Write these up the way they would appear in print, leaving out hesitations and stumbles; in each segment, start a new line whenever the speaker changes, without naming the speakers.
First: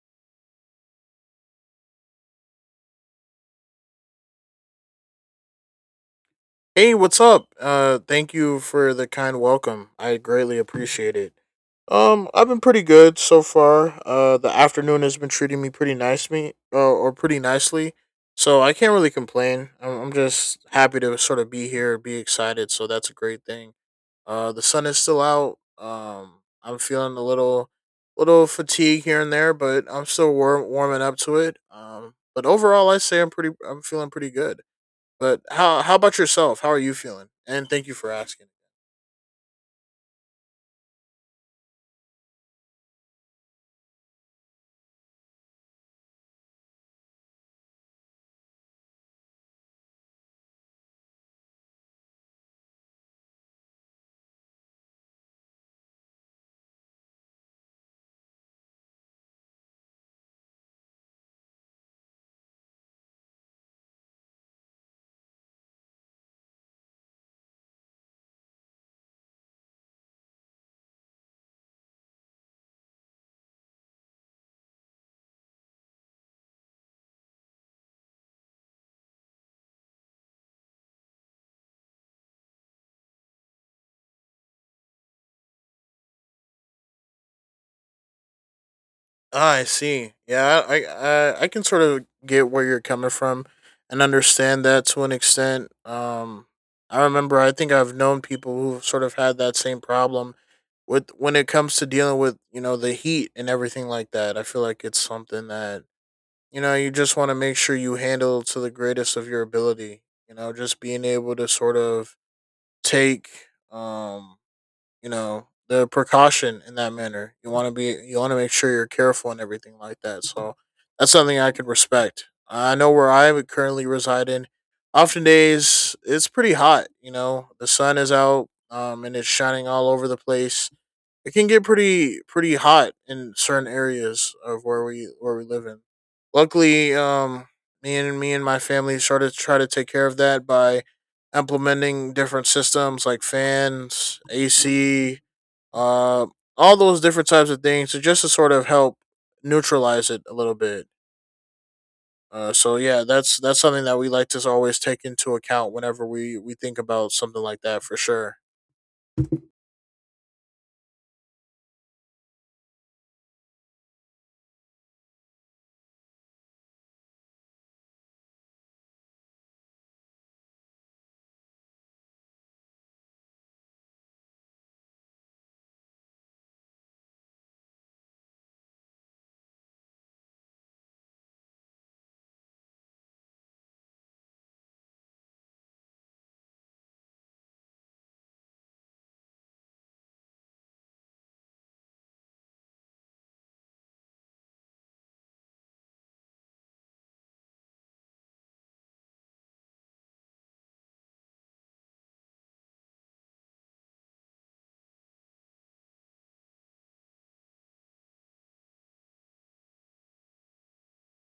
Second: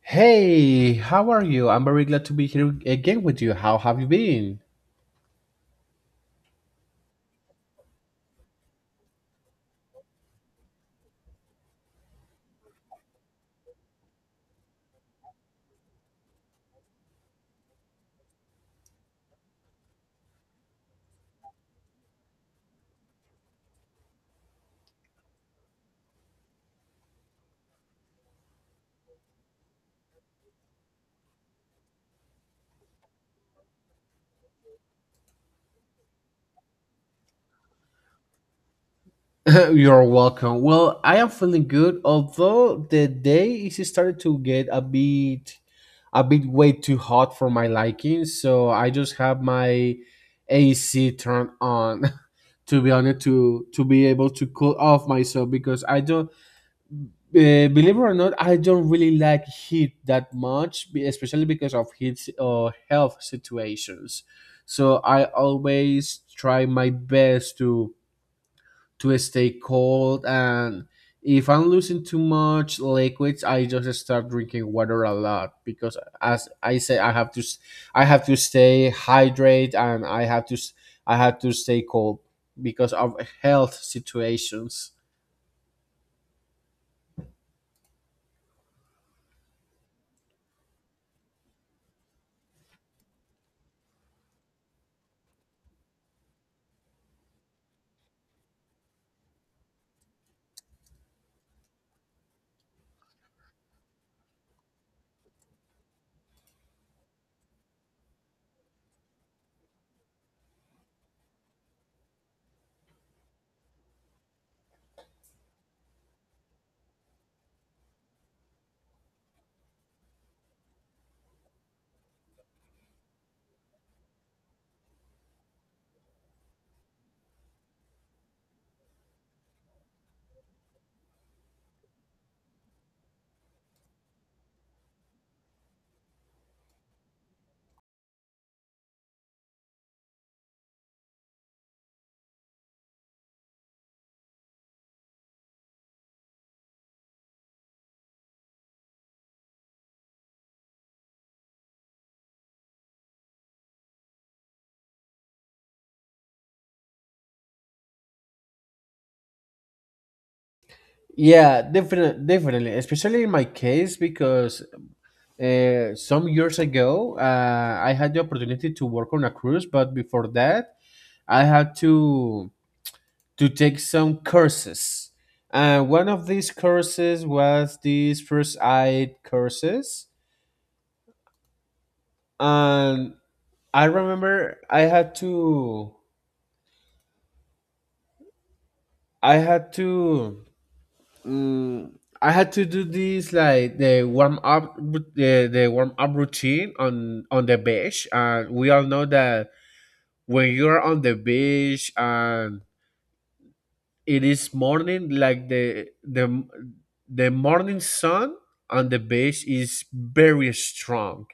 Hey, how are you? I'm very glad to be here again with you. How have you been?
Hey, what's up? Thank you for the kind welcome. I greatly appreciate it. I've been pretty good so far. The afternoon has been treating me pretty nice, me or pretty nicely. So I can't really complain. I'm just happy to sort of be here, be excited. So that's a great thing. The sun is still out. I'm feeling little fatigue here and there, but I'm still warming up to it. But overall, I say I'm feeling pretty good. But how about yourself? How are you feeling? And thank you for asking.
You're welcome. Well, I am feeling good, although the day is started to get a bit way too hot for my liking, so I just have my AC turned on to be honest to be able to cool off myself because I don't believe it or not, I don't really like heat that much, especially because of heat or health situations. So I always try my best to stay cold, and if I'm losing too much liquids, I just start drinking water a lot because, as I say, I have to stay hydrated, and I have to stay cold because of health situations.
Ah, I see. Yeah, I can sort of get where you're coming from and understand that to an extent. I remember I think I've known people who've sort of had that same problem with when it comes to dealing with, you know, the heat and everything like that. I feel like it's something that, you know, you just want to make sure you handle to the greatest of your ability. You know, just being able to sort of take um you know the precaution in that manner. You want to make sure you're careful and everything like that. So that's something I could respect. I know where I would currently reside in. Often days it's pretty hot. You know the sun is out, and it's shining all over the place. It can get pretty hot in certain areas of where we live in. Luckily, me and my family started to try to take care of that by implementing different systems like fans, AC, uh, all those different types of things, so just to sort of help neutralize it a little bit. So yeah, that's something that we like to always take into account whenever we think about something like that for sure.
Yeah, definitely, definitely. Especially in my case, because some years ago, I had the opportunity to work on a cruise, but before that, I had to take some courses. And one of these courses was these first aid courses, and I remember I had to Mm, I had to do this like the warm up, the warm up routine on the beach, and we all know that when you're on the beach and it is morning, like the the morning sun on the beach is very strong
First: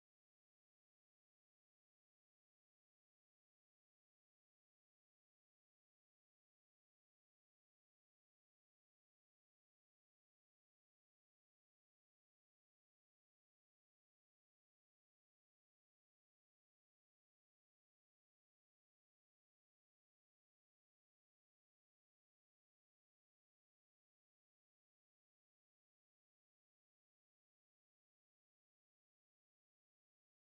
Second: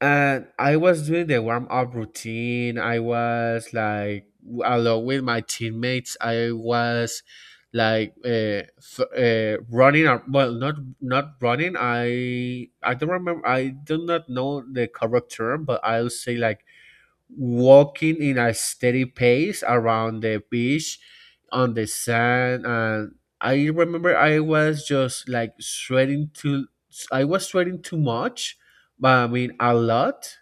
and I was doing the warm up routine. I was like along with my teammates. I was like running. Or, well, not running. I don't remember. I do not know the correct term, but I'll say like walking in a steady pace around the beach on the sand and I was just like sweating too I was sweating too much but I mean a lot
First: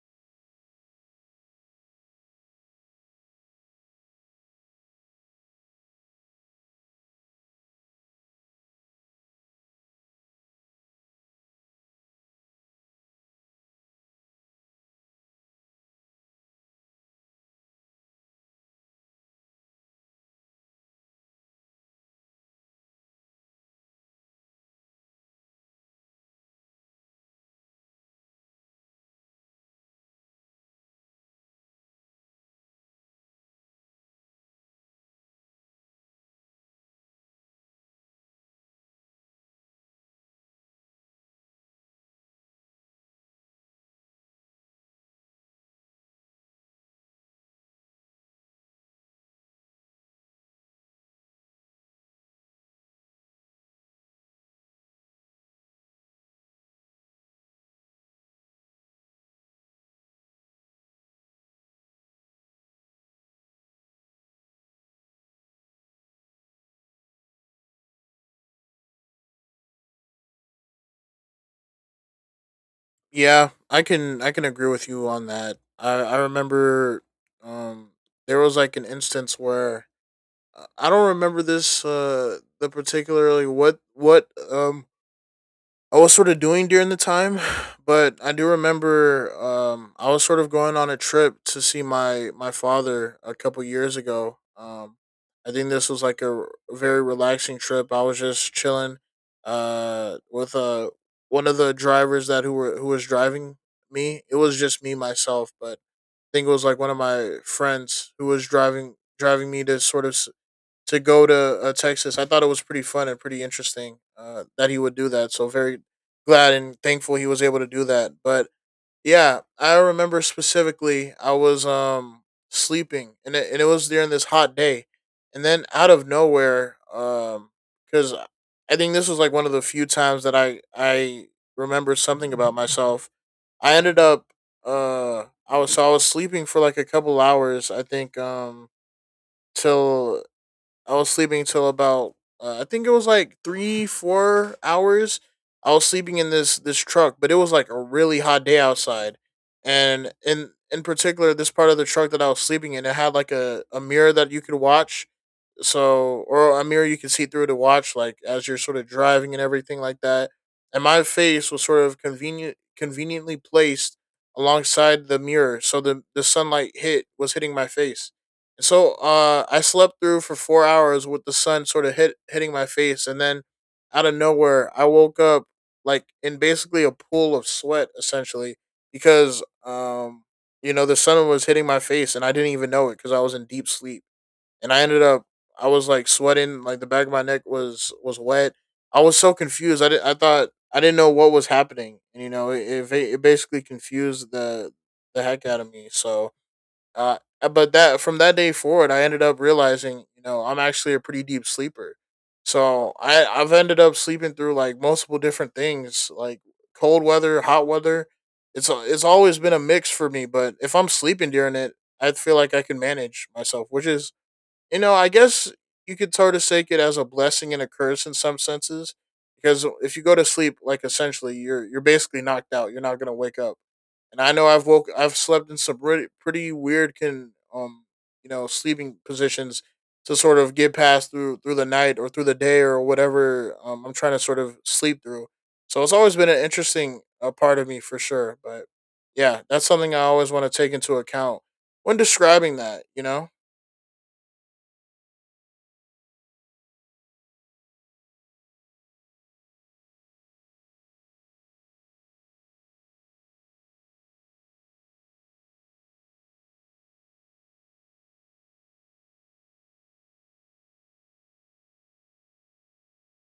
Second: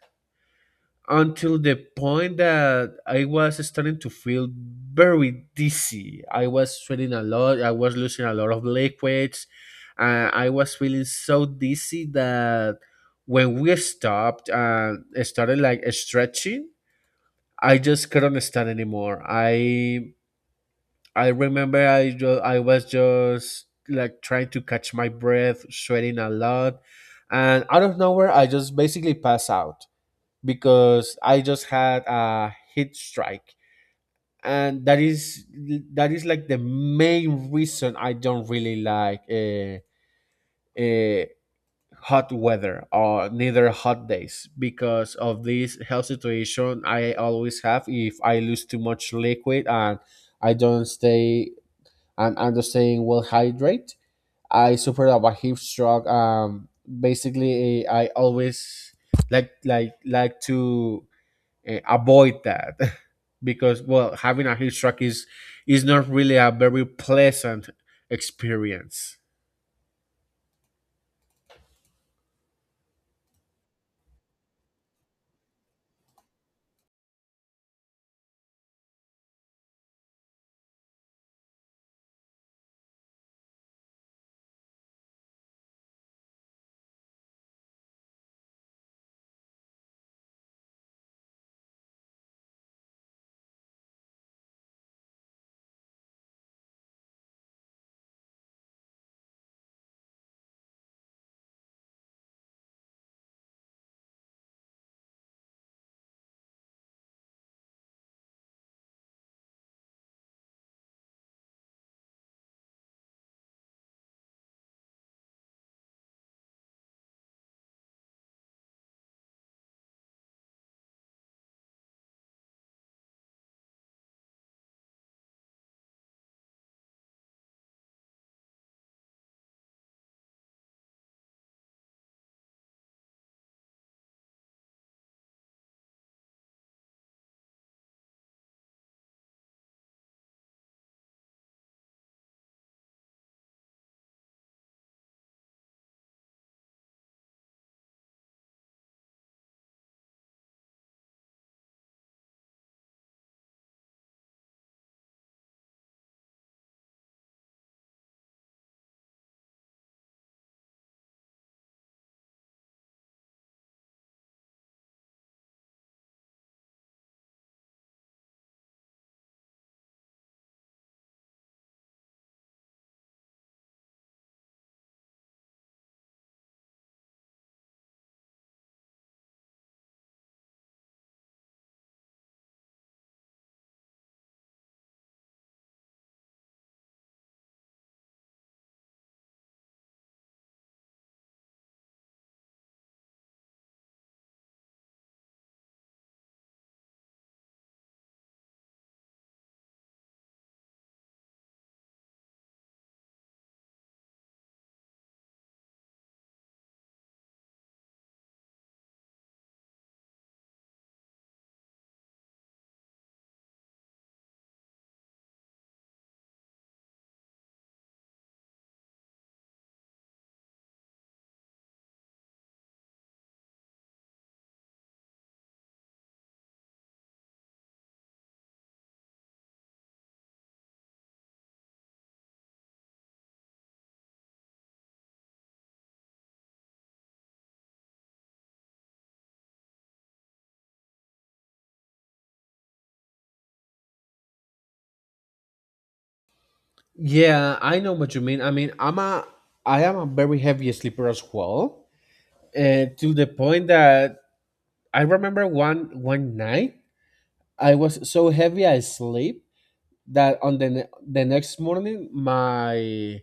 until the point that I was starting to feel very dizzy. I was sweating a lot. I was losing a lot of liquids and I was feeling so dizzy that when we stopped and started like stretching, I just couldn't stand anymore. I I was just like trying to catch my breath, sweating a lot, and out of nowhere I just basically pass out because I just had a heat strike, and that is like the main reason I don't really like uh, hot weather or neither hot days because of this health situation I always have if I lose too much liquid and I don't stay I'm not staying well hydrated. I suffer of a heat stroke. Basically, I always like to avoid that because well, having a heat stroke is not really a very pleasant experience.
Yeah, I can agree with you on that. I remember um there was like an instance where I don't remember this the particularly what I was sort of doing during the time, but I do remember, I was sort of going on a trip to see my father a couple years ago. I think this was like very relaxing trip. I was just chilling with one of the drivers that who were who was driving me. It was just me myself, but I think it was like one of my friends who was driving me to sort of to go to Texas. I thought it was pretty fun and pretty interesting, that he would do that. So very glad and thankful he was able to do that. But yeah, I remember specifically I was sleeping, and it was during this hot day, and then out of nowhere, because I think this was like one of the few times that I remember something about myself. I ended up I was sleeping for like a couple hours. I think till I was sleeping till about, I think it was like three, 4 hours. I was sleeping in this truck, but it was like a really hot day outside, and in particular, this part of the truck that I was sleeping in, it had like a mirror that you could watch, so or a mirror you can see through to watch like as you're sort of driving and everything like that. And my face was sort of conveniently placed alongside the mirror, so the sunlight hit was hitting my face. And so I slept through for 4 hours with the sun sort of hitting my face. And then out of nowhere I woke up like in basically a pool of sweat, essentially, because you know, the sun was hitting my face and I didn't even know it, cuz I was in deep sleep. And I ended up, I was like sweating, like the back of my neck was wet. I was so confused. I thought I didn't know what was happening, and you know, it basically confused the heck out of me. So, but that from that day forward, I ended up realizing, you know, I'm actually a pretty deep sleeper. So I've ended up sleeping through like multiple different things, like cold weather, hot weather. It's always been a mix for me, but if I'm sleeping during it, I feel like I can manage myself, which is, you know, I guess you could sort of take it as a blessing and a curse in some senses, because if you go to sleep, like essentially, you're basically knocked out. You're not gonna wake up. And I know I've slept in some pretty weird can you know sleeping positions to sort of get past through the night or through the day or whatever I'm trying to sort of sleep through. So it's always been an interesting, part of me for sure. But yeah, that's something I always want to take into account when describing that. You know.
Yeah, I know what you mean. I am a very heavy sleeper as well, to the point that I remember one night I was so heavy I sleep that on the next morning my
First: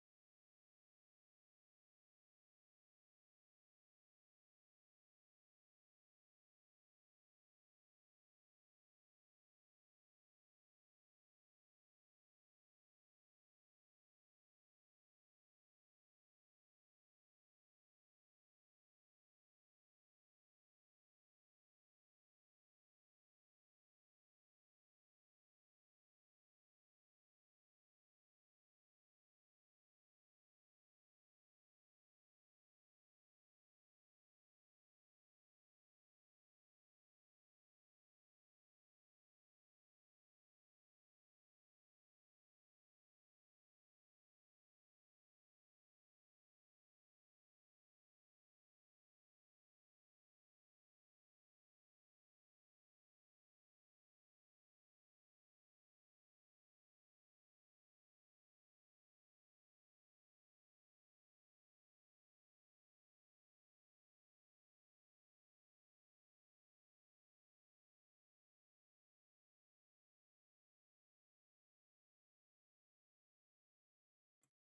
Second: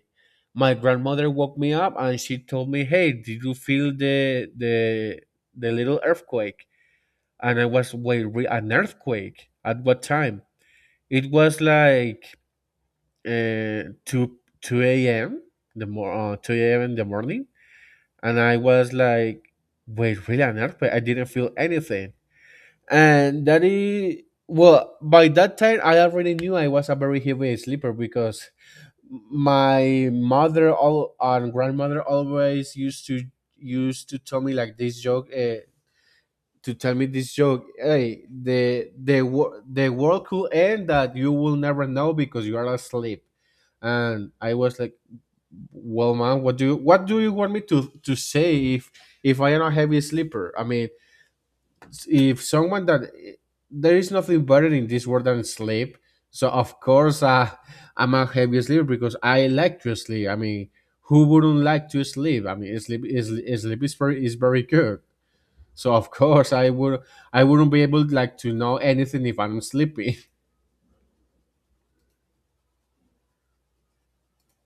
my grandmother woke me up and she told me, "Hey, did you feel the little earthquake?" And I was wait, an earthquake at what time? It was like uh, 2 2 a.m. the more 2 a.m. in the morning, and I was like, "Wait, really an earthquake?" I didn't feel anything, and that is well. By that time, I already knew I was a very heavy sleeper because my mother all and grandmother always used to tell me like this joke. Hey, the world could end that you will never know because you are asleep and I was like, well man, what do you want me to say if I am a heavy sleeper. I mean, if someone that there is nothing better in this world than sleep, so of course I'm a heavy sleeper because I like to sleep. I mean, who wouldn't like to sleep? I mean, sleep is very good, so of course I wouldn't be able like to know anything if I'm sleepy.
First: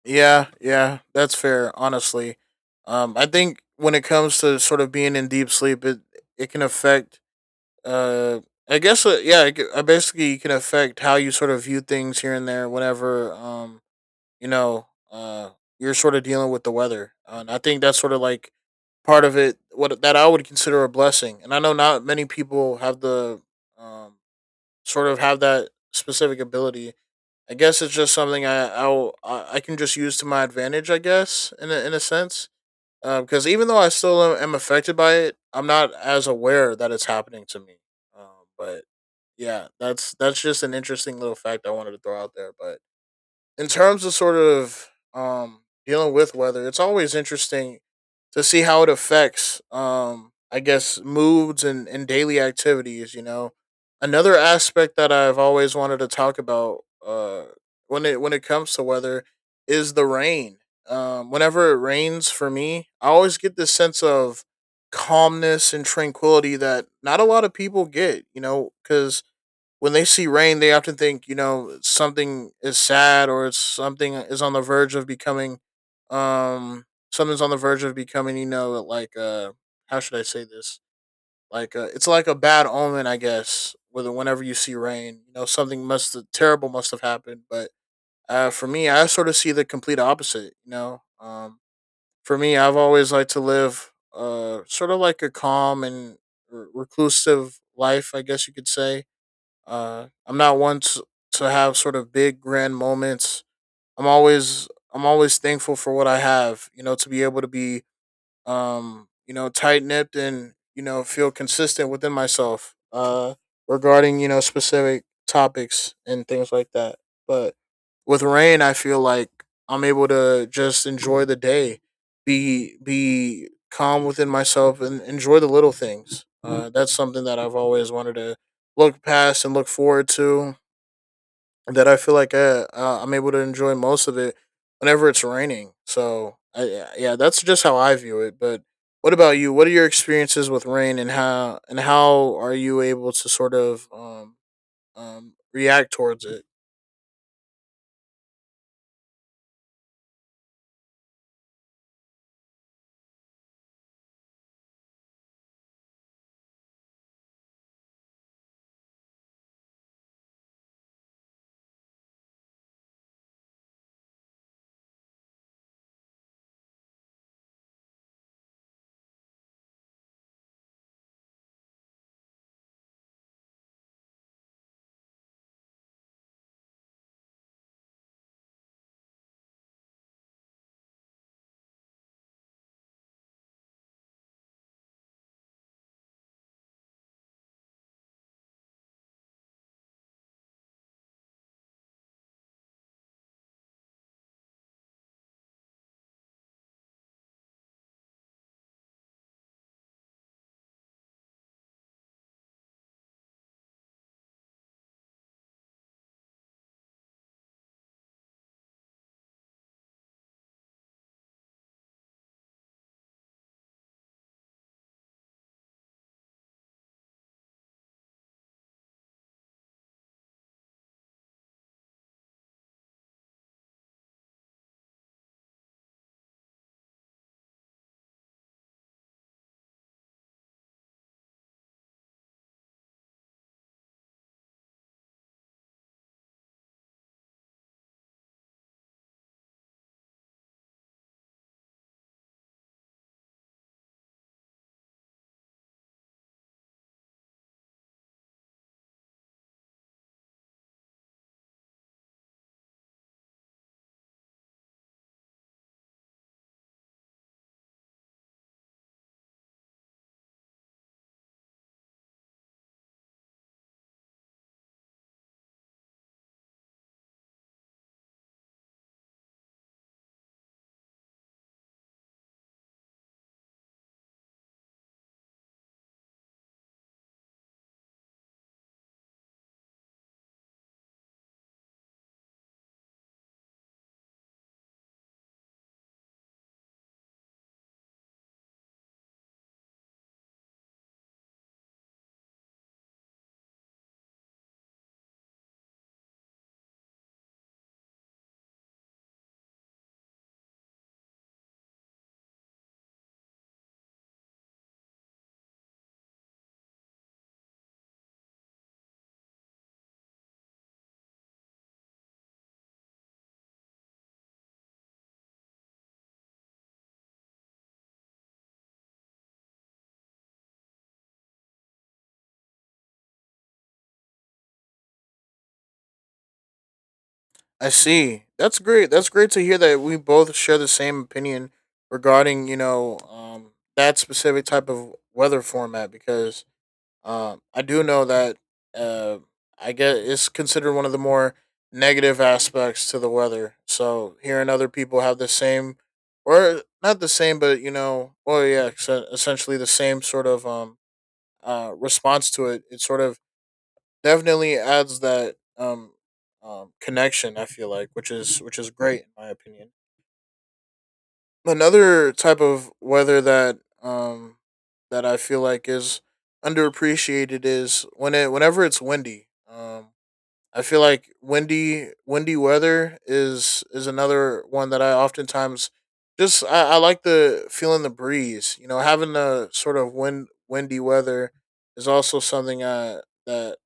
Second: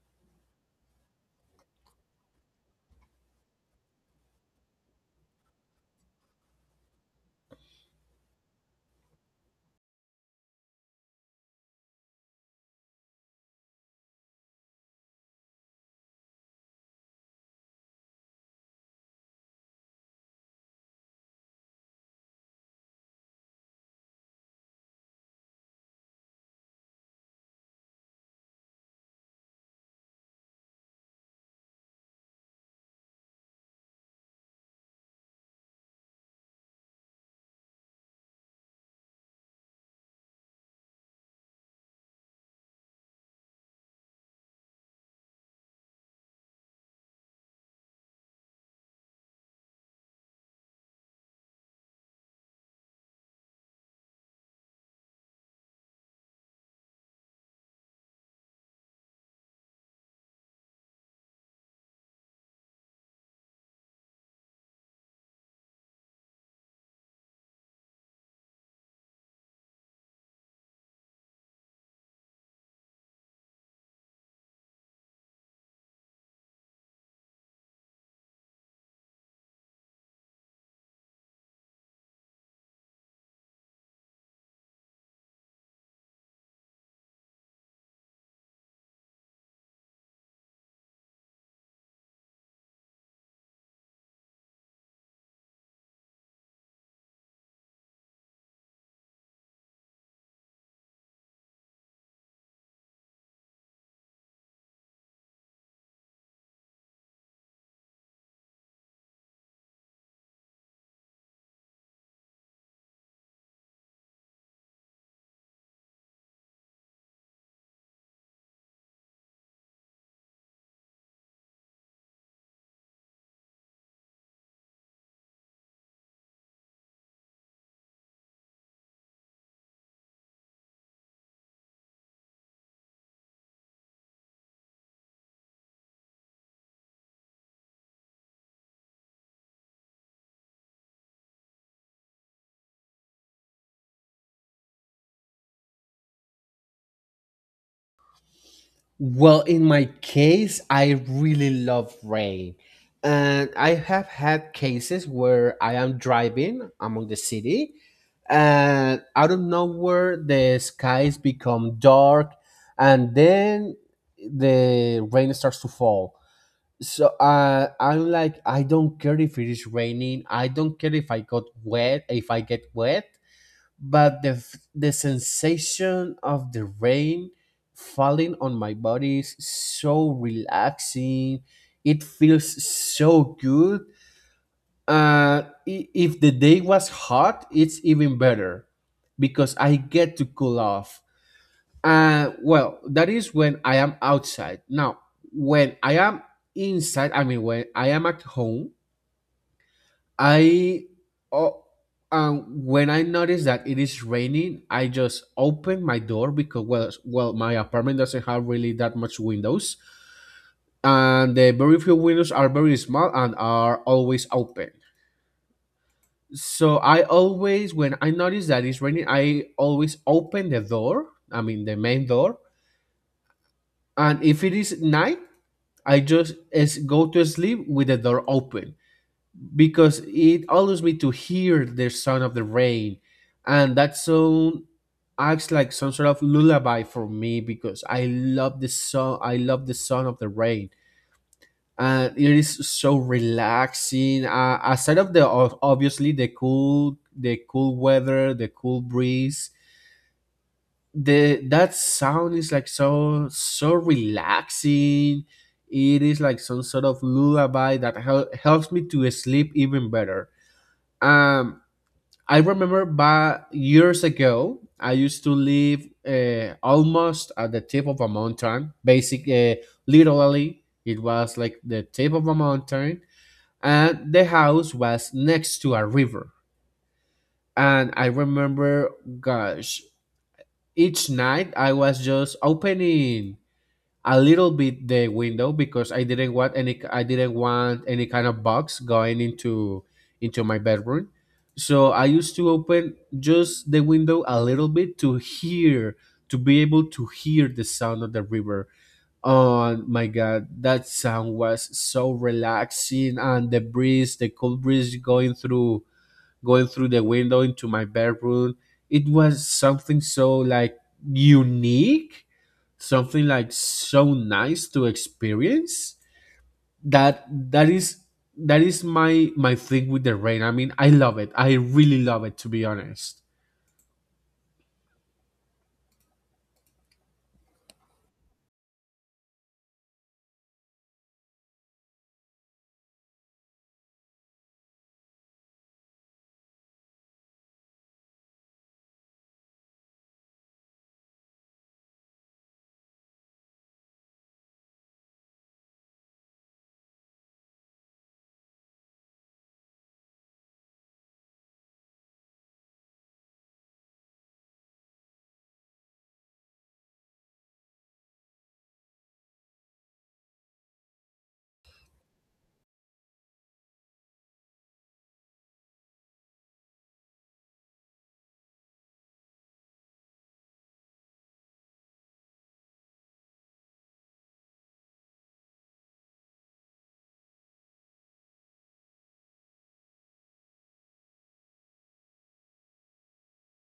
Yeah, yeah, that's fair. Honestly, I think when it comes to sort of being in deep sleep, it can affect. Uh, yeah, basically, it can affect how you sort of view things here and there. Whenever, you know, you're sort of dealing with the weather, and I think that's sort of like part of it. What that I would consider a blessing, and I know not many people have the um sort of have that specific ability. I guess it's just something I can just use to my advantage. I guess in in a sense, because even though I still am affected by it, I'm not as aware that it's happening to me. Um, but yeah, that's just an interesting little fact I wanted to throw out there. But in terms of sort of, um, dealing with weather, it's always interesting to see how it affects, I guess, moods and daily activities. You know, another aspect that I've always wanted to talk about, when it comes to weather is the rain. Whenever it rains for me, I always get this sense of calmness and tranquility that not a lot of people get. You know, because when they see rain, they often think, you know, something is sad, or it's something is on the verge of becoming, um, something's on the verge of becoming. You know, like, how should I say this? Like, it's like a bad omen, I guess. Whether Whenever you see rain, you know something must terrible must have happened. But for me, I sort of see the complete opposite. You know, for me, I've always liked to live sort of like a calm and reclusive life, I guess you could say. I'm not one to have sort of big grand moments. I'm always I'm always thankful for what I have. You know, to be able to be, you know, tight nipped, and, you know, feel consistent within myself, regarding, you know, specific topics and things like that. But with rain, I feel like I'm able to just enjoy the day, be calm within myself and enjoy the little things. That's something that I've always wanted to look past and look forward to, that I feel like I'm able to enjoy most of it whenever it's raining. So I, yeah, yeah, that's just how I view it. But what about you? What are your experiences with rain, and how are you able to sort of, react towards it?
Well, in my case, I really love rain. And I have had cases where I am driving among the city and out of nowhere the skies become dark and then the rain starts to fall. So I'm like, I don't care if it is raining. I don't care if I get wet, but the sensation of the rain falling on my body is so relaxing. It feels so good. uh if the day was hot, it's even better because I get to cool off. Well, that is when I am outside. Now when I am inside, I mean when I am at home, I oh, when I notice that it is raining, I just open my door because my apartment doesn't have really that much windows, and the very few windows are very small and are always open. So I always, when I notice that it's raining, I always open the door. I mean the main door, and if it is night, I just is go to sleep with the door open because it allows me to hear the sound of the rain and that sound acts like some sort of lullaby for me because I love the sound of the rain and it is so relaxing. Aside of obviously the cool weather, the cool breeze, the that sound is like so relaxing. It is like some sort of lullaby that helps me to sleep even better. um I remember back years ago, I used to live almost at the tip of a mountain. Literally, it was like the tip of a mountain, and the house was next to a river. And I remember, gosh, each night I was just opening a little bit the window because I didn't want any kind of bugs going into my bedroom. So I used to open just the window a little bit to be able to hear the sound of the river. Oh my god, that sound was so relaxing and the breeze, the cold breeze going through the window into my bedroom. It was something so like unique, something like so nice to experience. That that is that is my my thing with the rain. I mean, I love it. I really love it to be honest.
I see. That's great. That's great to hear that we both share the same opinion regarding, you know, that specific type of weather format, because I do know that, uh, I guess it's considered one of the more negative aspects to the weather. So hearing other people have the same, or not the same, but you know, well, yeah, essentially the same sort of response to it. It sort of definitely adds that connection. I feel like, which is great in my opinion. Another type of weather that that I feel like is underappreciated is when it whenever it's windy. I feel like windy weather is another one that I oftentimes just I like the feeling the breeze. You know, having the sort of windy weather is also something that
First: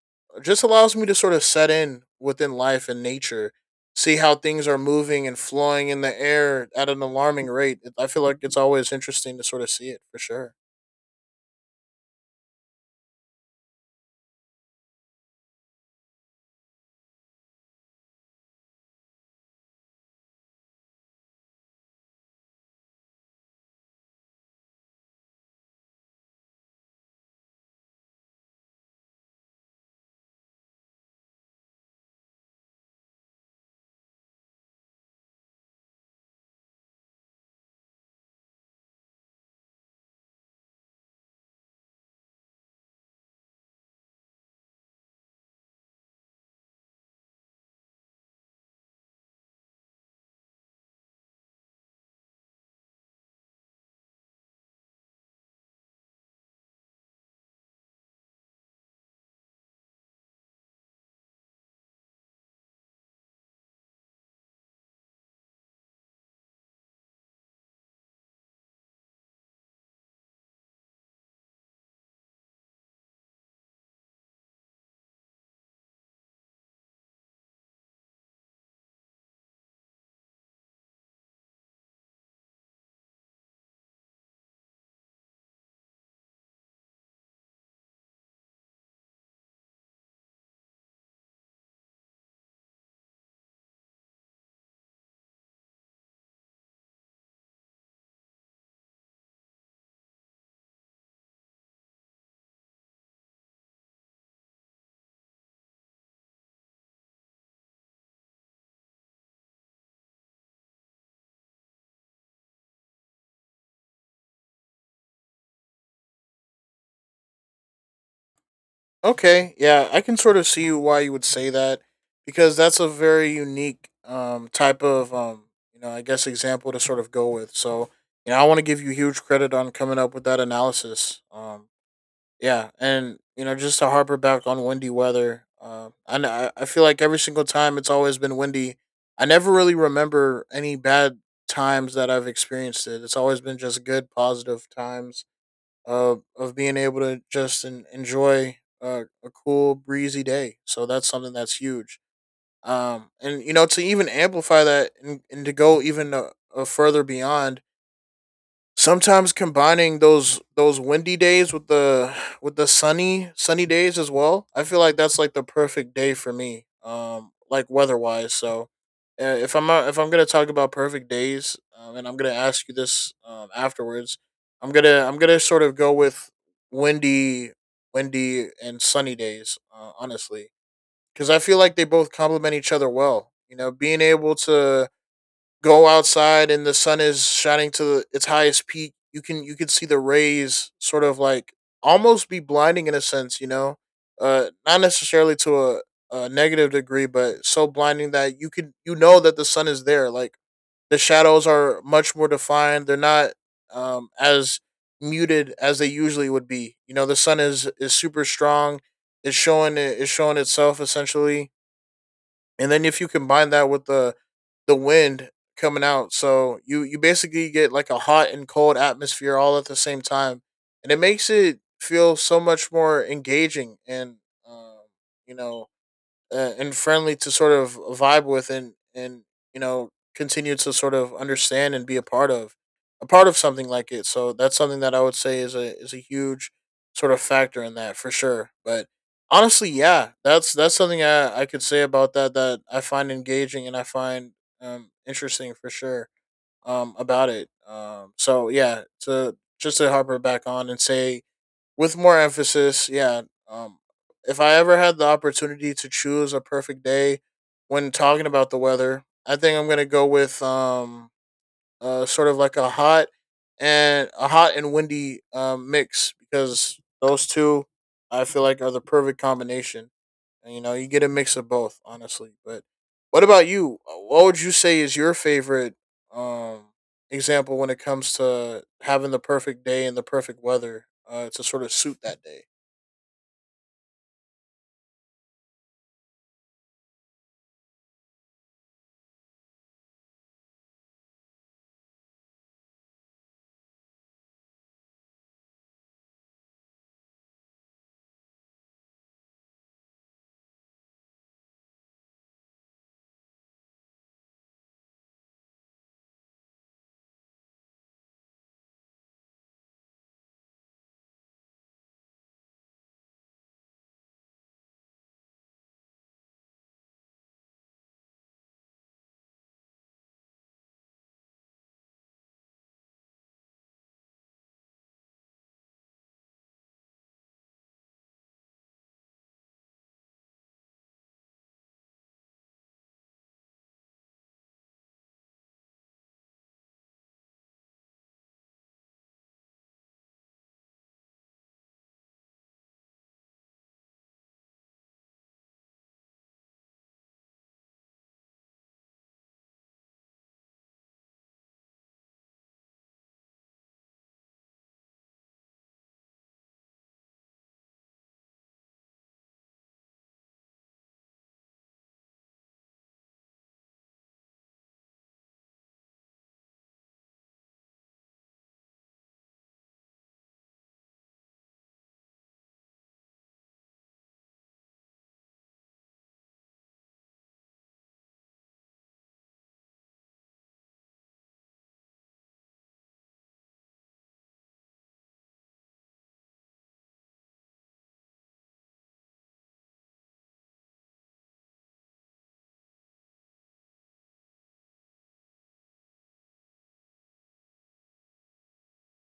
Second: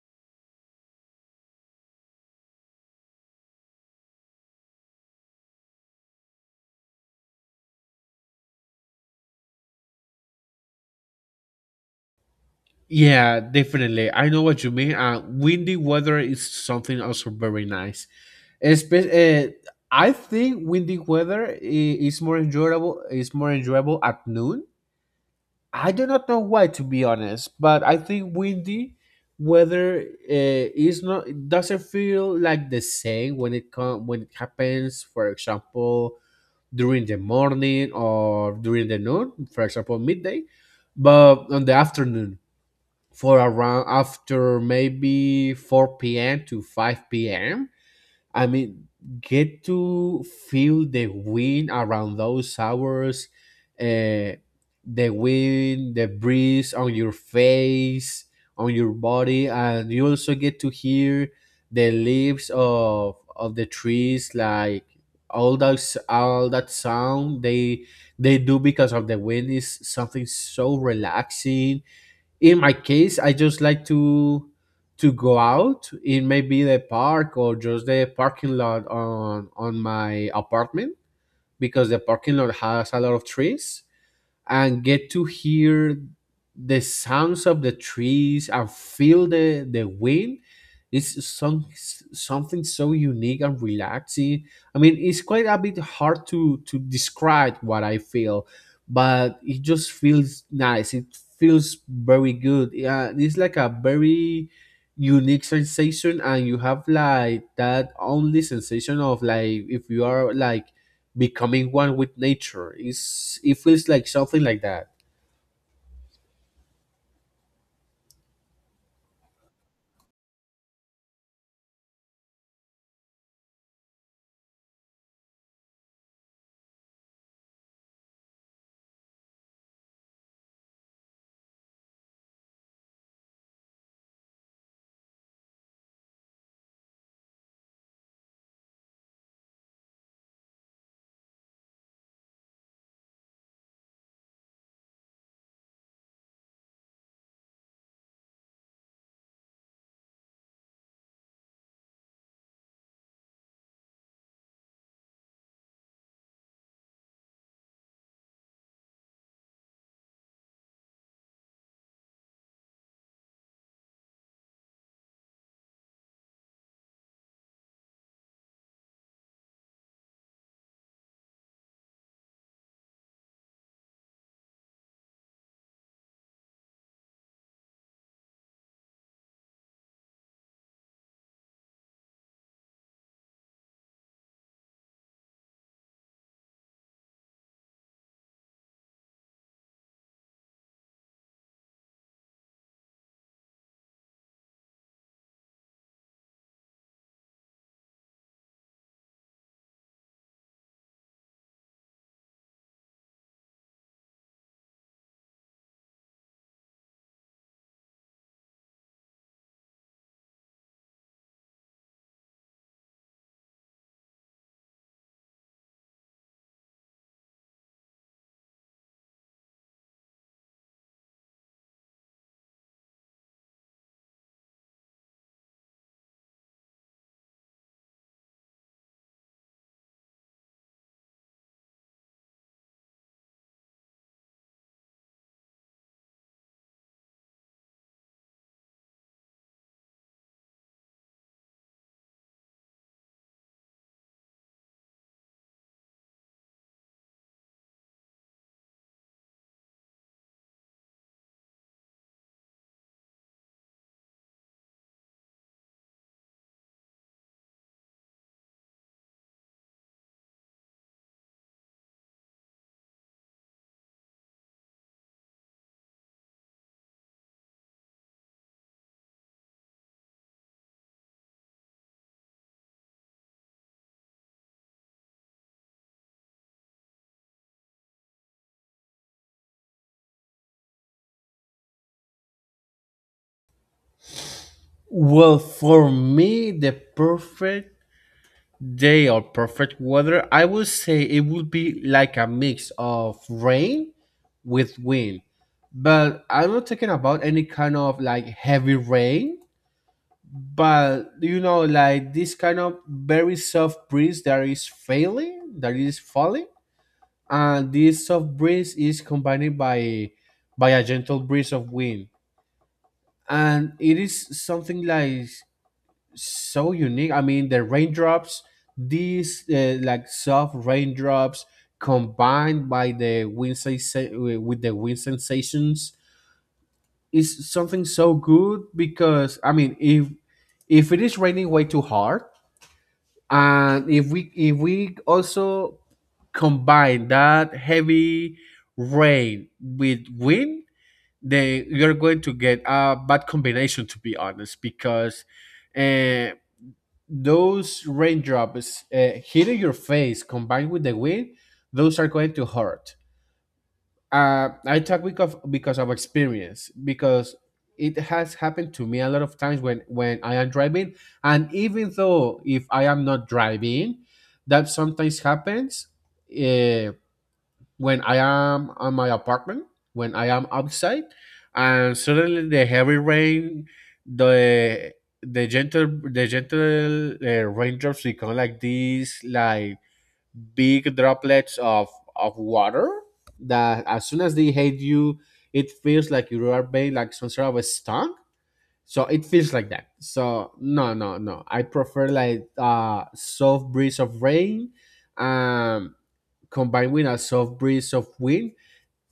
just allows me to sort of set in within life and nature, see how things are moving and flowing in the air at an alarming rate. I feel like it's always interesting to sort of see it for sure.
Yeah, definitely. I know what you mean. Windy weather is something also very nice. Espe- uh, I think windy weather is more enjoyable. Is more enjoyable at noon. I do not know why, to be honest, but I think windy weather is not, it doesn't feel like the same when it when it happens. For example, during the morning or during the noon. For example, midday, but on the afternoon for around after maybe four p.m. to five p.m. I mean, get to feel the wind around those hours, uh, the wind, the breeze on your face, on your body, and you also get to hear the leaves of the trees, like all those, all that sound they do because of the wind is something so relaxing. In my case, I just like to go out in maybe the park or just the parking lot on my apartment because the parking lot has a lot of trees and get to hear the sounds of the trees and feel the wind. It's some, something so unique and relaxing. I mean, it's quite a bit hard to describe what I feel, but it just feels nice. It feels very good. Yeah, it's like a very unique sensation and you have like that only sensation of like if you are like becoming one with nature. It's, it feels like something like that.
Okay, yeah, I can sort of see why you would say that because that's a very unique type of you know, I guess example to sort of go with. So, you know, I want to give you huge credit on coming up with that analysis. Yeah, and you know, just to harper back on windy weather. And I feel like every single time it's always been windy. I never really remember any bad times that I've experienced it. It's always been just good positive times of being able to just enjoy a cool breezy day. So that's something that's huge. And you know to even amplify that and to go even a further beyond. Sometimes combining those windy days with the sunny days as well. I feel like that's like the perfect day for me. Like weather wise. So, if I'm gonna talk about perfect days, and I'm gonna ask you this afterwards, I'm gonna sort of go with windy, windy and sunny days. Honestly, because I feel like they both complement each other well. You know, being able to go outside and the sun is shining to its highest peak, you can see the rays sort of like almost be blinding in a sense, you know, not necessarily to a negative degree, but so blinding that you know that the sun is there. Like the shadows are much more defined; they're not as muted as they usually would be. You know, the sun is super strong. It's showing itself essentially, and then if you combine that with the wind coming out. So you basically get like a hot and cold atmosphere all at the same time, and it makes it feel so much more engaging and um, you know and friendly to sort of vibe with and you know continue to sort of understand and be a part of something like it. So that's something that I would say is a huge sort of factor in that for sure. But honestly, yeah, that's something I could say about that, that I find engaging and I find interesting for sure about it, so yeah, to just to harper back on and say with more emphasis. Yeah. Um, if I ever had the opportunity to choose a perfect day when talking about the weather, I think I'm gonna go with sort of like a hot and windy mix, because those two, I feel like, are the perfect combination. And, you know, you get a mix of both, honestly. But what about you? What would you say is your favorite um, example when it comes to having the perfect day and the perfect weather to sort of suit that day?
Well, for me, the perfect day or perfect weather, I would say it would be like a mix of rain with wind. But I'm not talking about any kind of like heavy rain, but you know, like this kind of very soft breeze that is failing, that is falling. And this soft breeze is combined by a gentle breeze of wind, and it is something like so unique. I mean the raindrops, these like soft raindrops combined by with the wind sensations, is something so good. Because I mean if it is raining way too hard, and if we also combine that heavy rain with wind, then you're going to get a bad combination, to be honest, because uh, those raindrops hitting your face combined with the wind, those are going to hurt. I talk because because of experience. Because it has happened to me a lot of times when I am driving, and even though if I am not driving, that sometimes happens. Uh, when I am on my apartment, when I am outside, and suddenly the heavy rain, the the gentle raindrops become like these, like big droplets of water, that as soon as they hit you, it feels like you are being like some sort of a stung. So it feels like that. So no, no, no, I prefer like soft breeze of rain, um, combined with a soft breeze of wind.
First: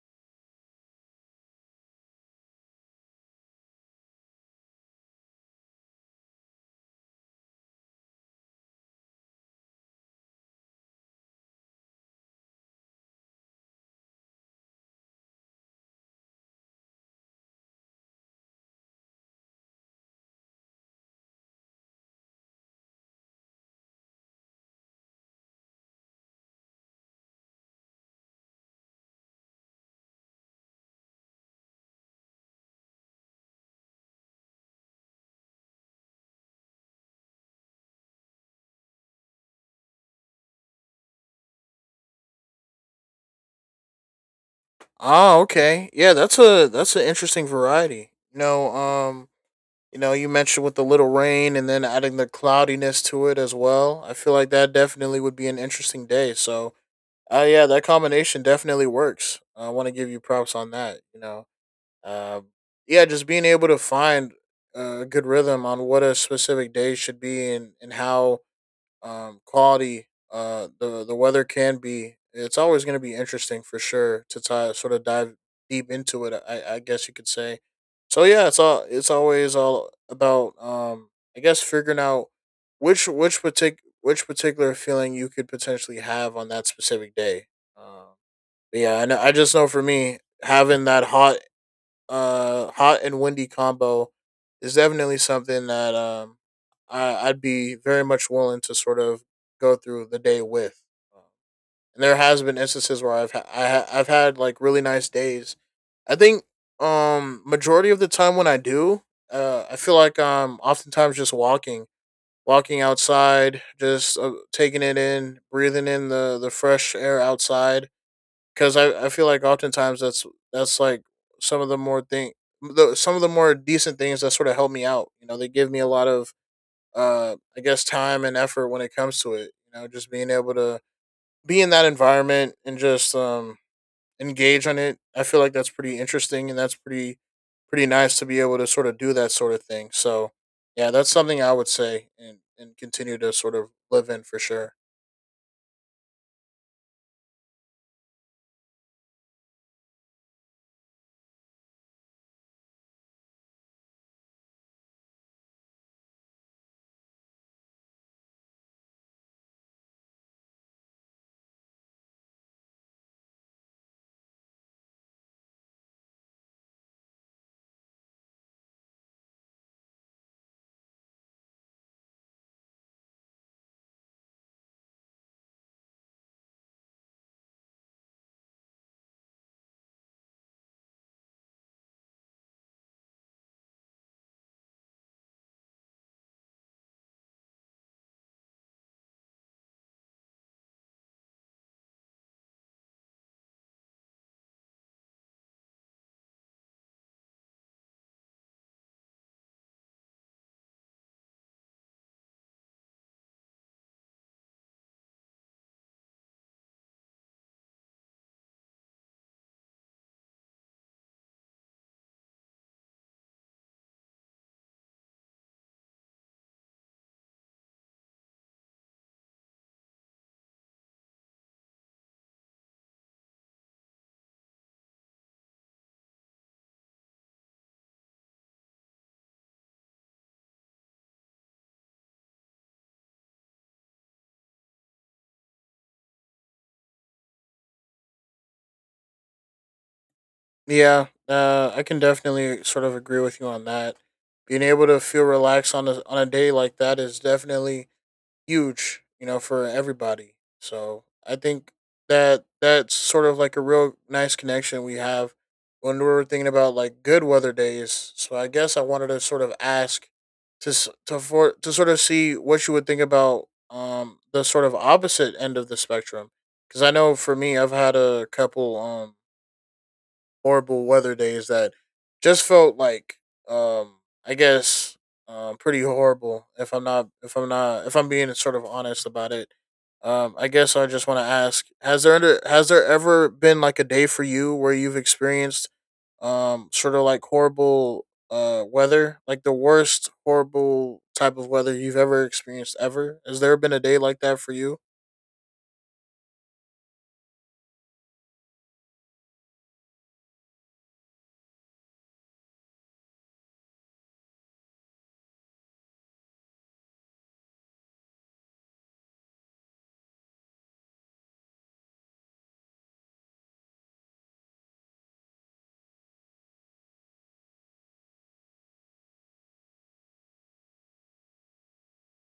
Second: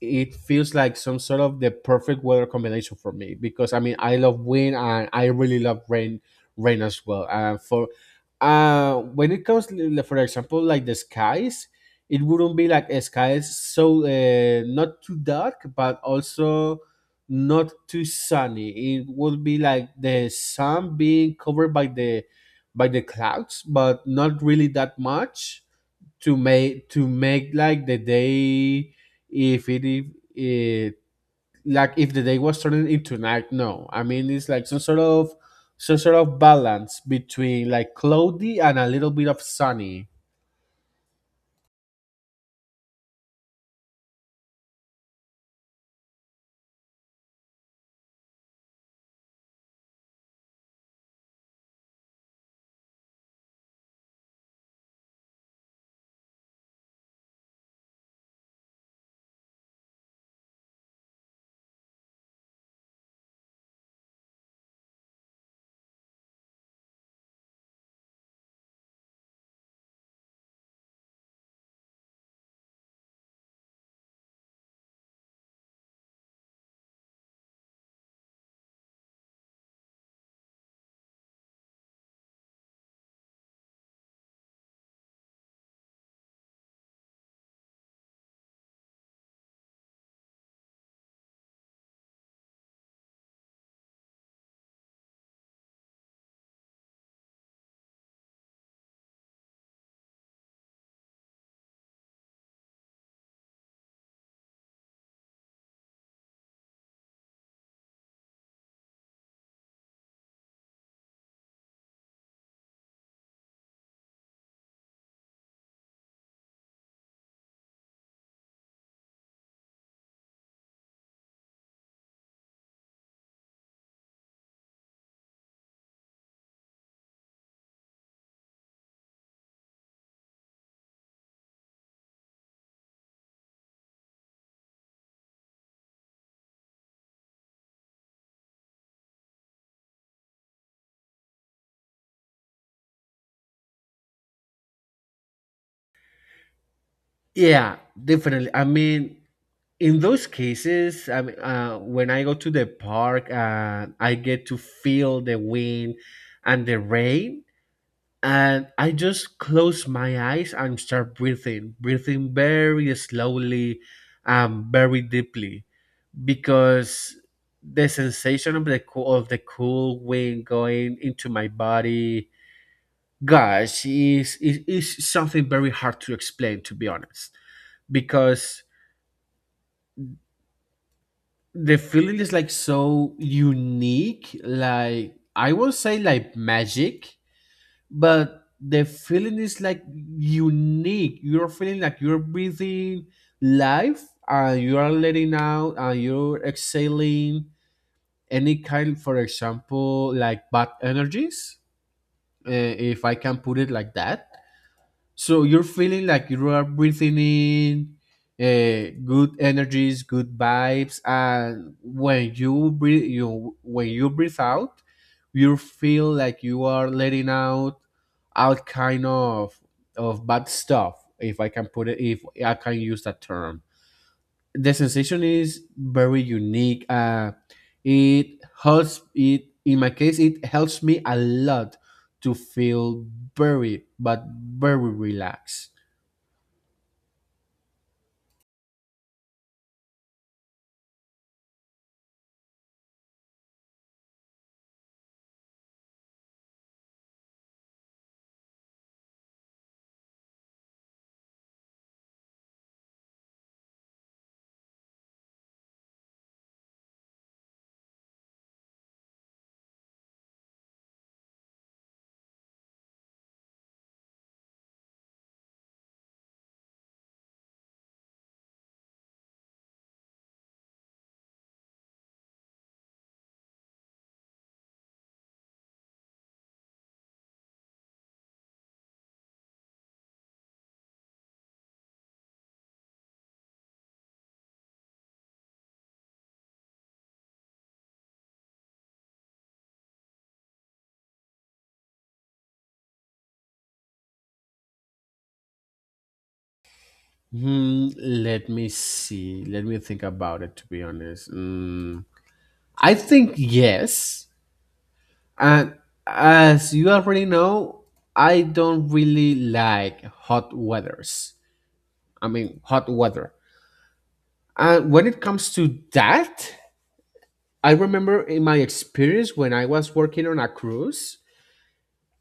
It feels like some sort of the perfect weather combination for me, because I mean I love wind and I really love rain, rain as well. And for when it comes for example like the skies, it wouldn't be like a skies so not too dark, but also not too sunny. It would be like the sun being covered by the clouds, but not really that much to make like the day, if it, like if the day was turning into night. No, I mean it's like some sort of balance between like cloudy and a little bit of sunny.
Ah, okay. Yeah, that's a that's an interesting variety. You know, you know, you mentioned with the little rain and then adding the cloudiness to it as well. I feel like that definitely would be an interesting day. So, yeah, that combination definitely works. I want to give you props on that. You know. Uh, yeah, just being able to find a good rhythm on what a specific day should be, and how quality the weather can be. It's always going to be interesting for sure to tie, sort of dive deep into it, I guess you could say. So yeah, it's always all about I guess figuring out which particular feeling you could potentially have on that specific day. Um, but yeah, I know, I just know for me having that hot and windy combo is definitely something that I'd be very much willing to sort of go through the day with. Um, And there has been instances where I've had like really nice days. I think majority of the time when I do, I feel like I'm oftentimes just walking outside, just taking it in, breathing in the fresh air outside, because I feel like oftentimes that's like some of the more thing some of the more decent things that sort of help me out. You know, they give me a lot of I guess time and effort when it comes to it. You know, just being able to be in that environment and just engage on it, I feel like that's pretty interesting and that's pretty nice to be able to sort of do that sort of thing. So yeah, that's something I would say and continue to sort of live in for sure.
Yeah, definitely. I mean, in those cases, I mean, when I go to the park and I get to feel the wind and the rain, and I just close my eyes and start breathing, breathing very slowly and very deeply, because the sensation of the cool wind going into my body, gosh, is something very hard to explain, to be honest, because the feeling is like so unique, like I will say like magic, but the feeling is like unique. You're feeling like you're breathing life, and you are letting out, and you're exhaling any kind, for example, like bad energies, if I can put it like that. So you're feeling like you are breathing in good energies, good vibes, and when you breathe, you when you breathe out, you feel like you are letting out all kind of bad stuff. If I can put it, if I can use that term, the sensation is very unique. It helps. It, in my case, it helps me a lot to feel very, but very relaxed.
Yeah, I can definitely sort of agree with you on that. Being able to feel relaxed on a day like that is definitely huge, you know, for everybody. So I think that that's sort of like a real nice connection we have when we're thinking about like good weather days. So I guess I wanted to sort of ask to sort of see what you would think about the sort of opposite end of the spectrum, because I know for me I've had a couple horrible weather days that just felt like um I guess pretty horrible if I'm being sort of honest about it. Um, I guess I just want to ask, has there ever been like a day for you where you've experienced sort of like horrible weather, like the worst horrible type of weather you've ever experienced ever? Has there been a day like that for you?
Hmm, let me see. Let me think about it, to be honest. Mm, I think yes. And as you already know, I don't really like hot weathers. I mean, hot weather. And when it comes to that, I remember in my experience when I was working on a cruise,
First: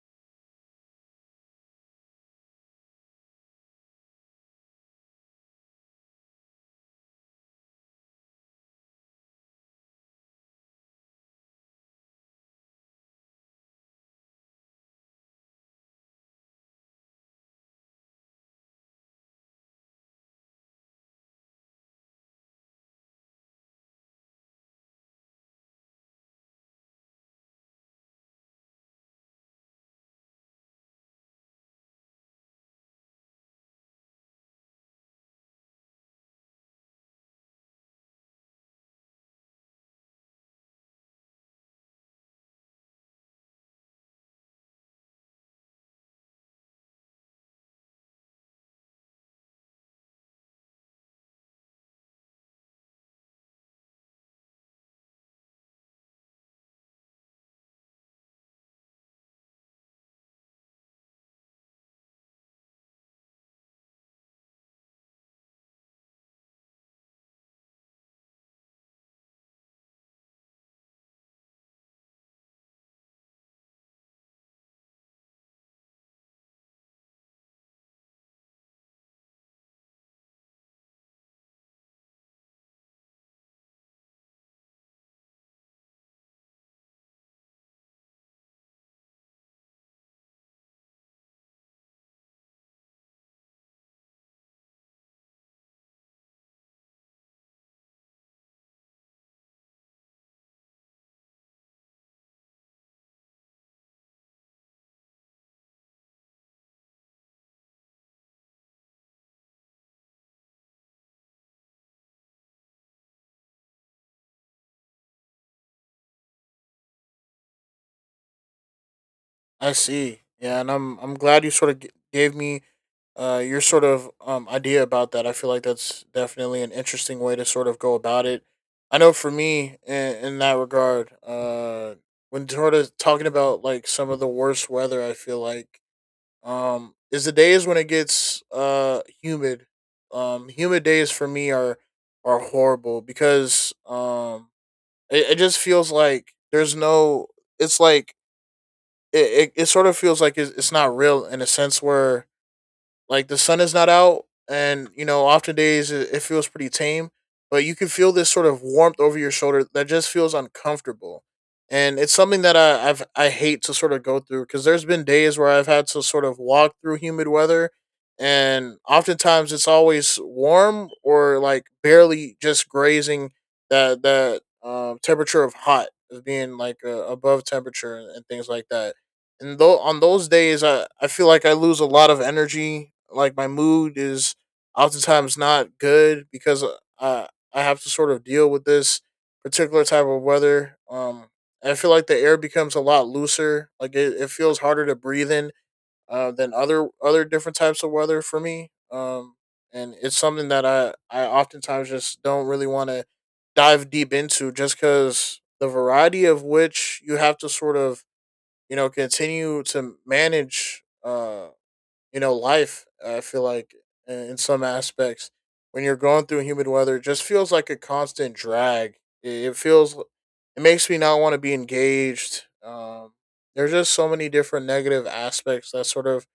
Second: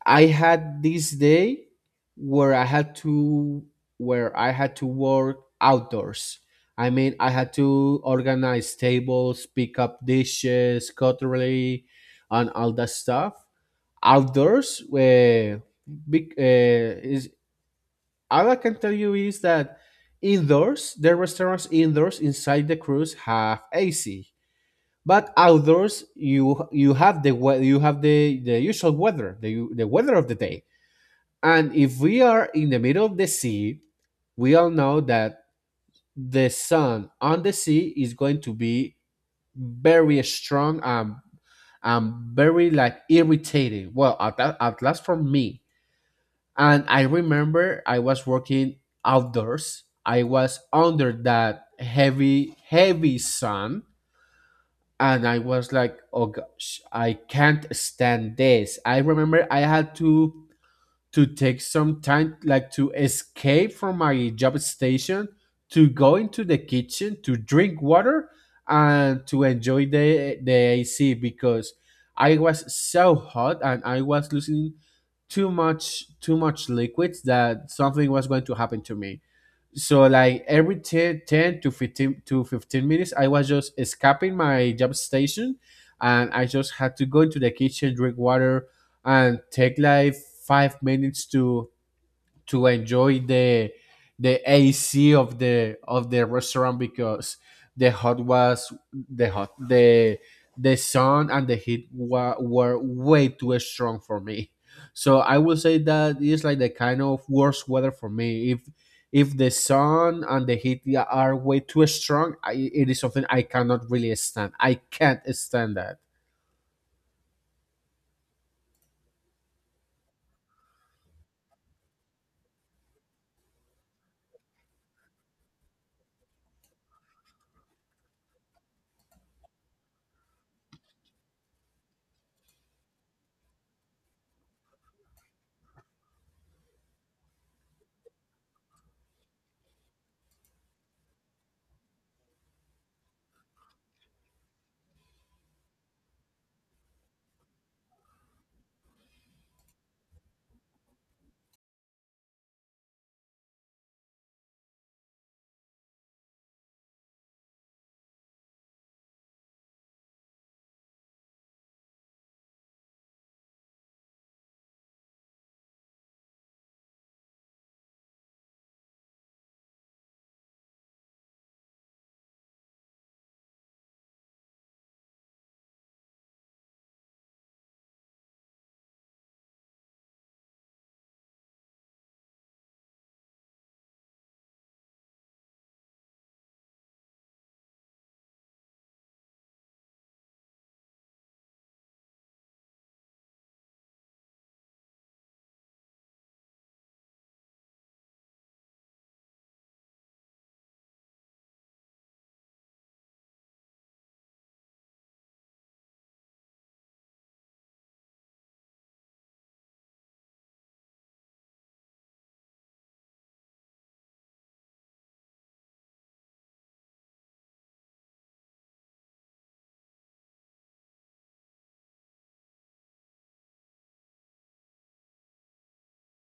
I had this day where I had to where I had to work outdoors. I mean, I had to organize tables, pick up dishes, cutlery, and all that stuff outdoors. Where big is, all I can tell you is that indoors, the restaurants indoors inside the cruise have AC, but outdoors you you have you have the usual weather, the weather of the day. And if we are in the middle of the sea, we all know that the sun on the sea is going to be very strong, and very like irritating. Well, at last for me. And I remember I was working outdoors. I was under that heavy, heavy sun. And I was like, oh gosh, I can't stand this. I remember I had to take some time like to escape from my job station, to go into the kitchen to drink water, and to enjoy the AC, because I was so hot and I was losing too much liquids, that something was going to happen to me. So like every 10 to 15 minutes, I was just escaping my job station, and I just had to go into the kitchen, drink water, and take like 5 minutes to enjoy the AC of the restaurant, because the hot, the sun and the heat were way too strong for me. So I will say that it's like the kind of worst weather for me. If the sun and the heat are way too strong, it is something I cannot really stand. I can't stand that.
I see. Yeah, and I'm glad you sort of gave me your sort of idea about that. I feel like that's definitely an interesting way to sort of go about it. I know for me, in that regard, when sort of talking about like some of the worst weather, I feel like is the days when it gets humid. Humid days for me are horrible, because it just feels like there's no. It's like it sort of feels like it's not real, in a sense where like the sun is not out, and you know, often days it feels pretty tame, but you can feel this sort of warmth over your shoulder that just feels uncomfortable. And it's something that I hate to sort of go through, because there's been days where I've had to sort of walk through humid weather, and oftentimes it's always warm, or like barely just grazing that temperature of hot as being like above temperature and things like that. And though on those days, I feel like I lose a lot of energy, like my mood is oftentimes not good because i I have to sort of deal with this particular type of weather. I feel like the air becomes a lot looser, like it feels harder to breathe in than other different types of weather for me. And it's something that I oftentimes just don't really want to dive deep into, just because the variety of which you have to sort of, you know, continue to manage, you know, life. I feel like in some aspects, when you're going through humid weather, it just feels like a constant drag. It feels, it makes me not want to be engaged. There's just so many different negative aspects that sort of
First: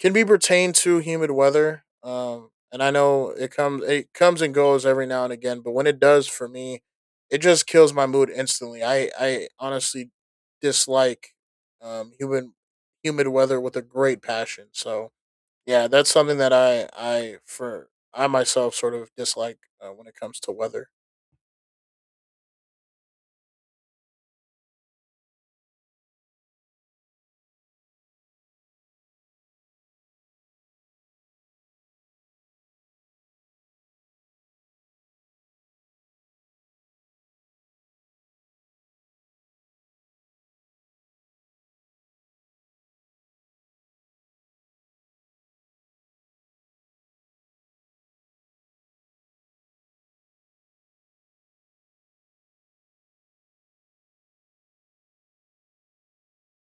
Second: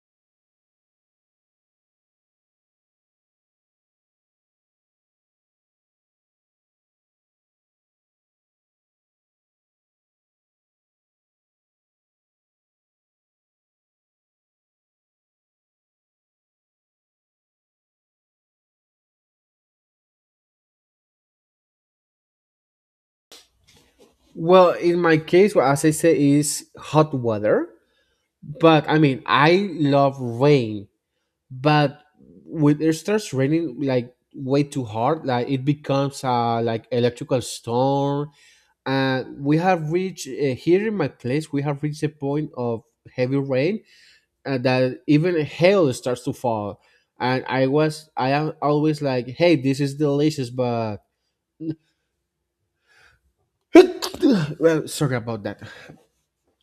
can be pertained to humid weather. And I know it comes and goes every now and again, but when it does for me, it just kills my mood instantly. I honestly dislike um humid humid weather with a great passion. So yeah, that's something that I myself sort of dislike when it comes to weather.
Well, in my case, what as I say is hot weather. But I mean, I love rain, but when it starts raining like way too hard, like it becomes a like electrical storm. And we have reached here in my place, we have reached a point of heavy rain that even hail starts to fall. And I am always like, hey, this is delicious, but well, sorry about that.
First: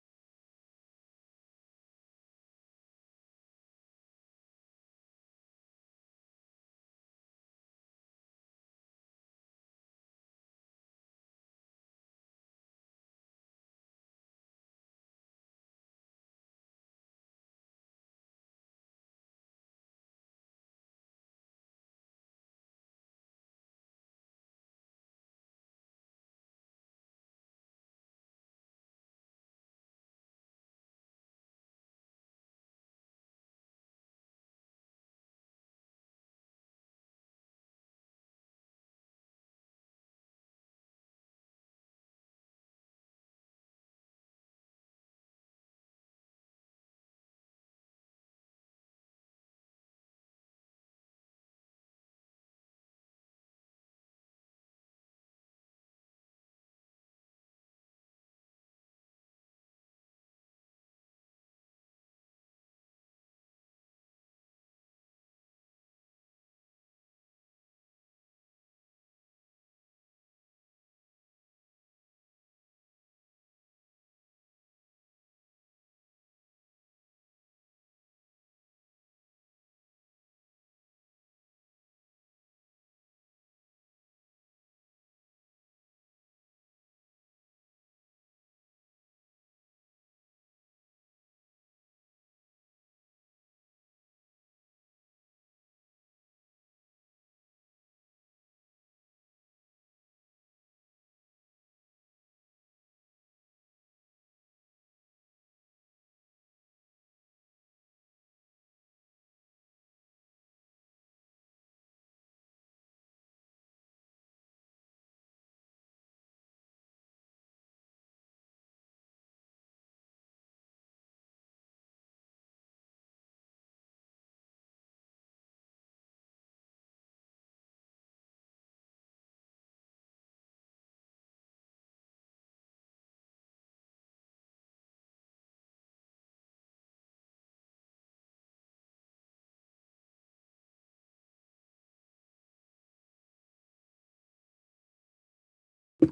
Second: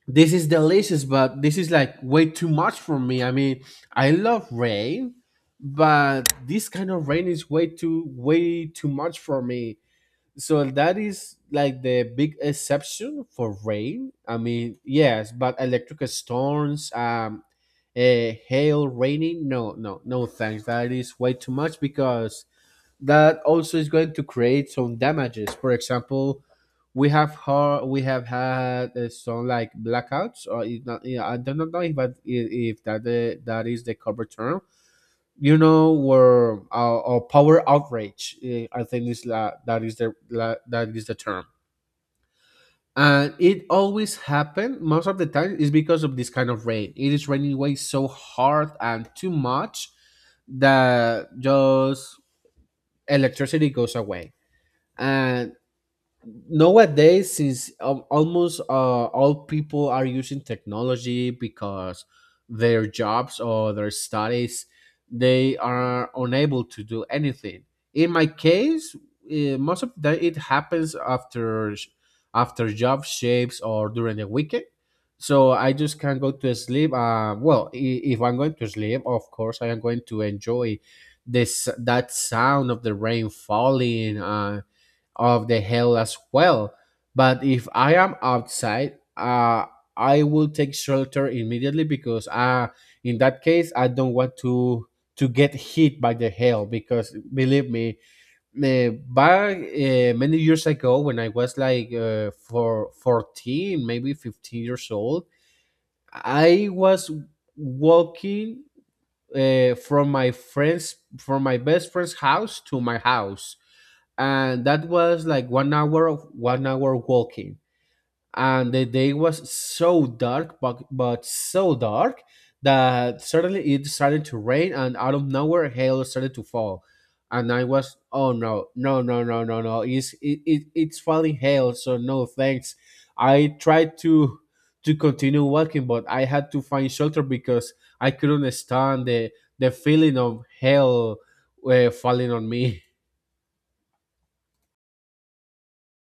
This is delicious, but this is like way too much for me. I mean, I love rain, but this kind of rain is way too much for me. So that is like the big exception for rain. I mean, yes, but electric storms, hail, raining, no, no, no, thanks. That is way too much, because that also is going to create some damages. For example, we have har we have had some like blackouts, or if not, yeah, I don't know if that, that is the cover term. You know, where or power outrage. I think that is that is the term. And it always happen most of the time is because of this kind of rain. It is raining way so hard and too much that just electricity goes away. And nowadays, since almost all people are using technology because their jobs or their studies, they are unable to do anything. In my case, eh, most of the it happens after after job shapes or during the weekend. So I just can't go to sleep. Well, if I'm going to sleep, of course I am going to enjoy this that sound of the rain falling and of the hill as well. But if I am outside, I will take shelter immediately, because in that case, I don't want to get hit by the hail, because believe me, eh, back many years ago when I was like for 14, maybe 15 years old, I was walking from my friends from my best friend's house to my house, and that was like one hour of one hour walking. And the day was so dark, but so dark, that suddenly it started to rain, and out of nowhere hail started to fall. And I was, oh no, no, no, no, no, no, it's it's falling hail, so no thanks. I tried to continue walking, but I had to find shelter, because I couldn't stand the feeling of hail falling on me.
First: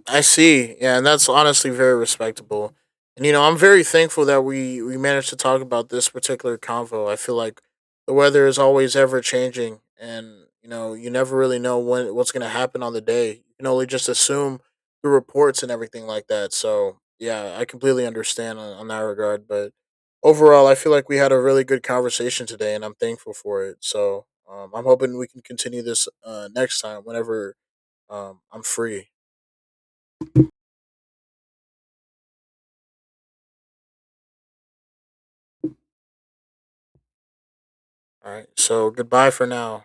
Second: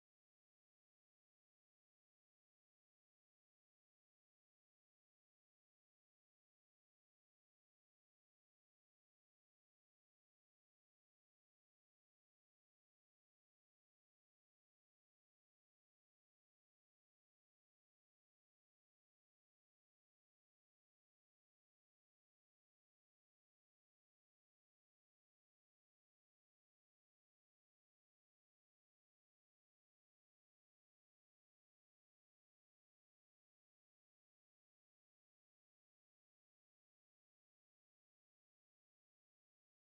I see. Yeah, and that's honestly very respectable. And you know, I'm very thankful that we managed to talk about this particular convo. I feel like the weather is always ever changing, and you know, you never really know when what's going to happen on the day. You can only just assume the reports and everything like that. So yeah, I completely understand on that regard. But overall, I feel like we had a really good conversation today, and I'm thankful for it. So I'm hoping we can continue this next time whenever I'm free. All right. So goodbye for now.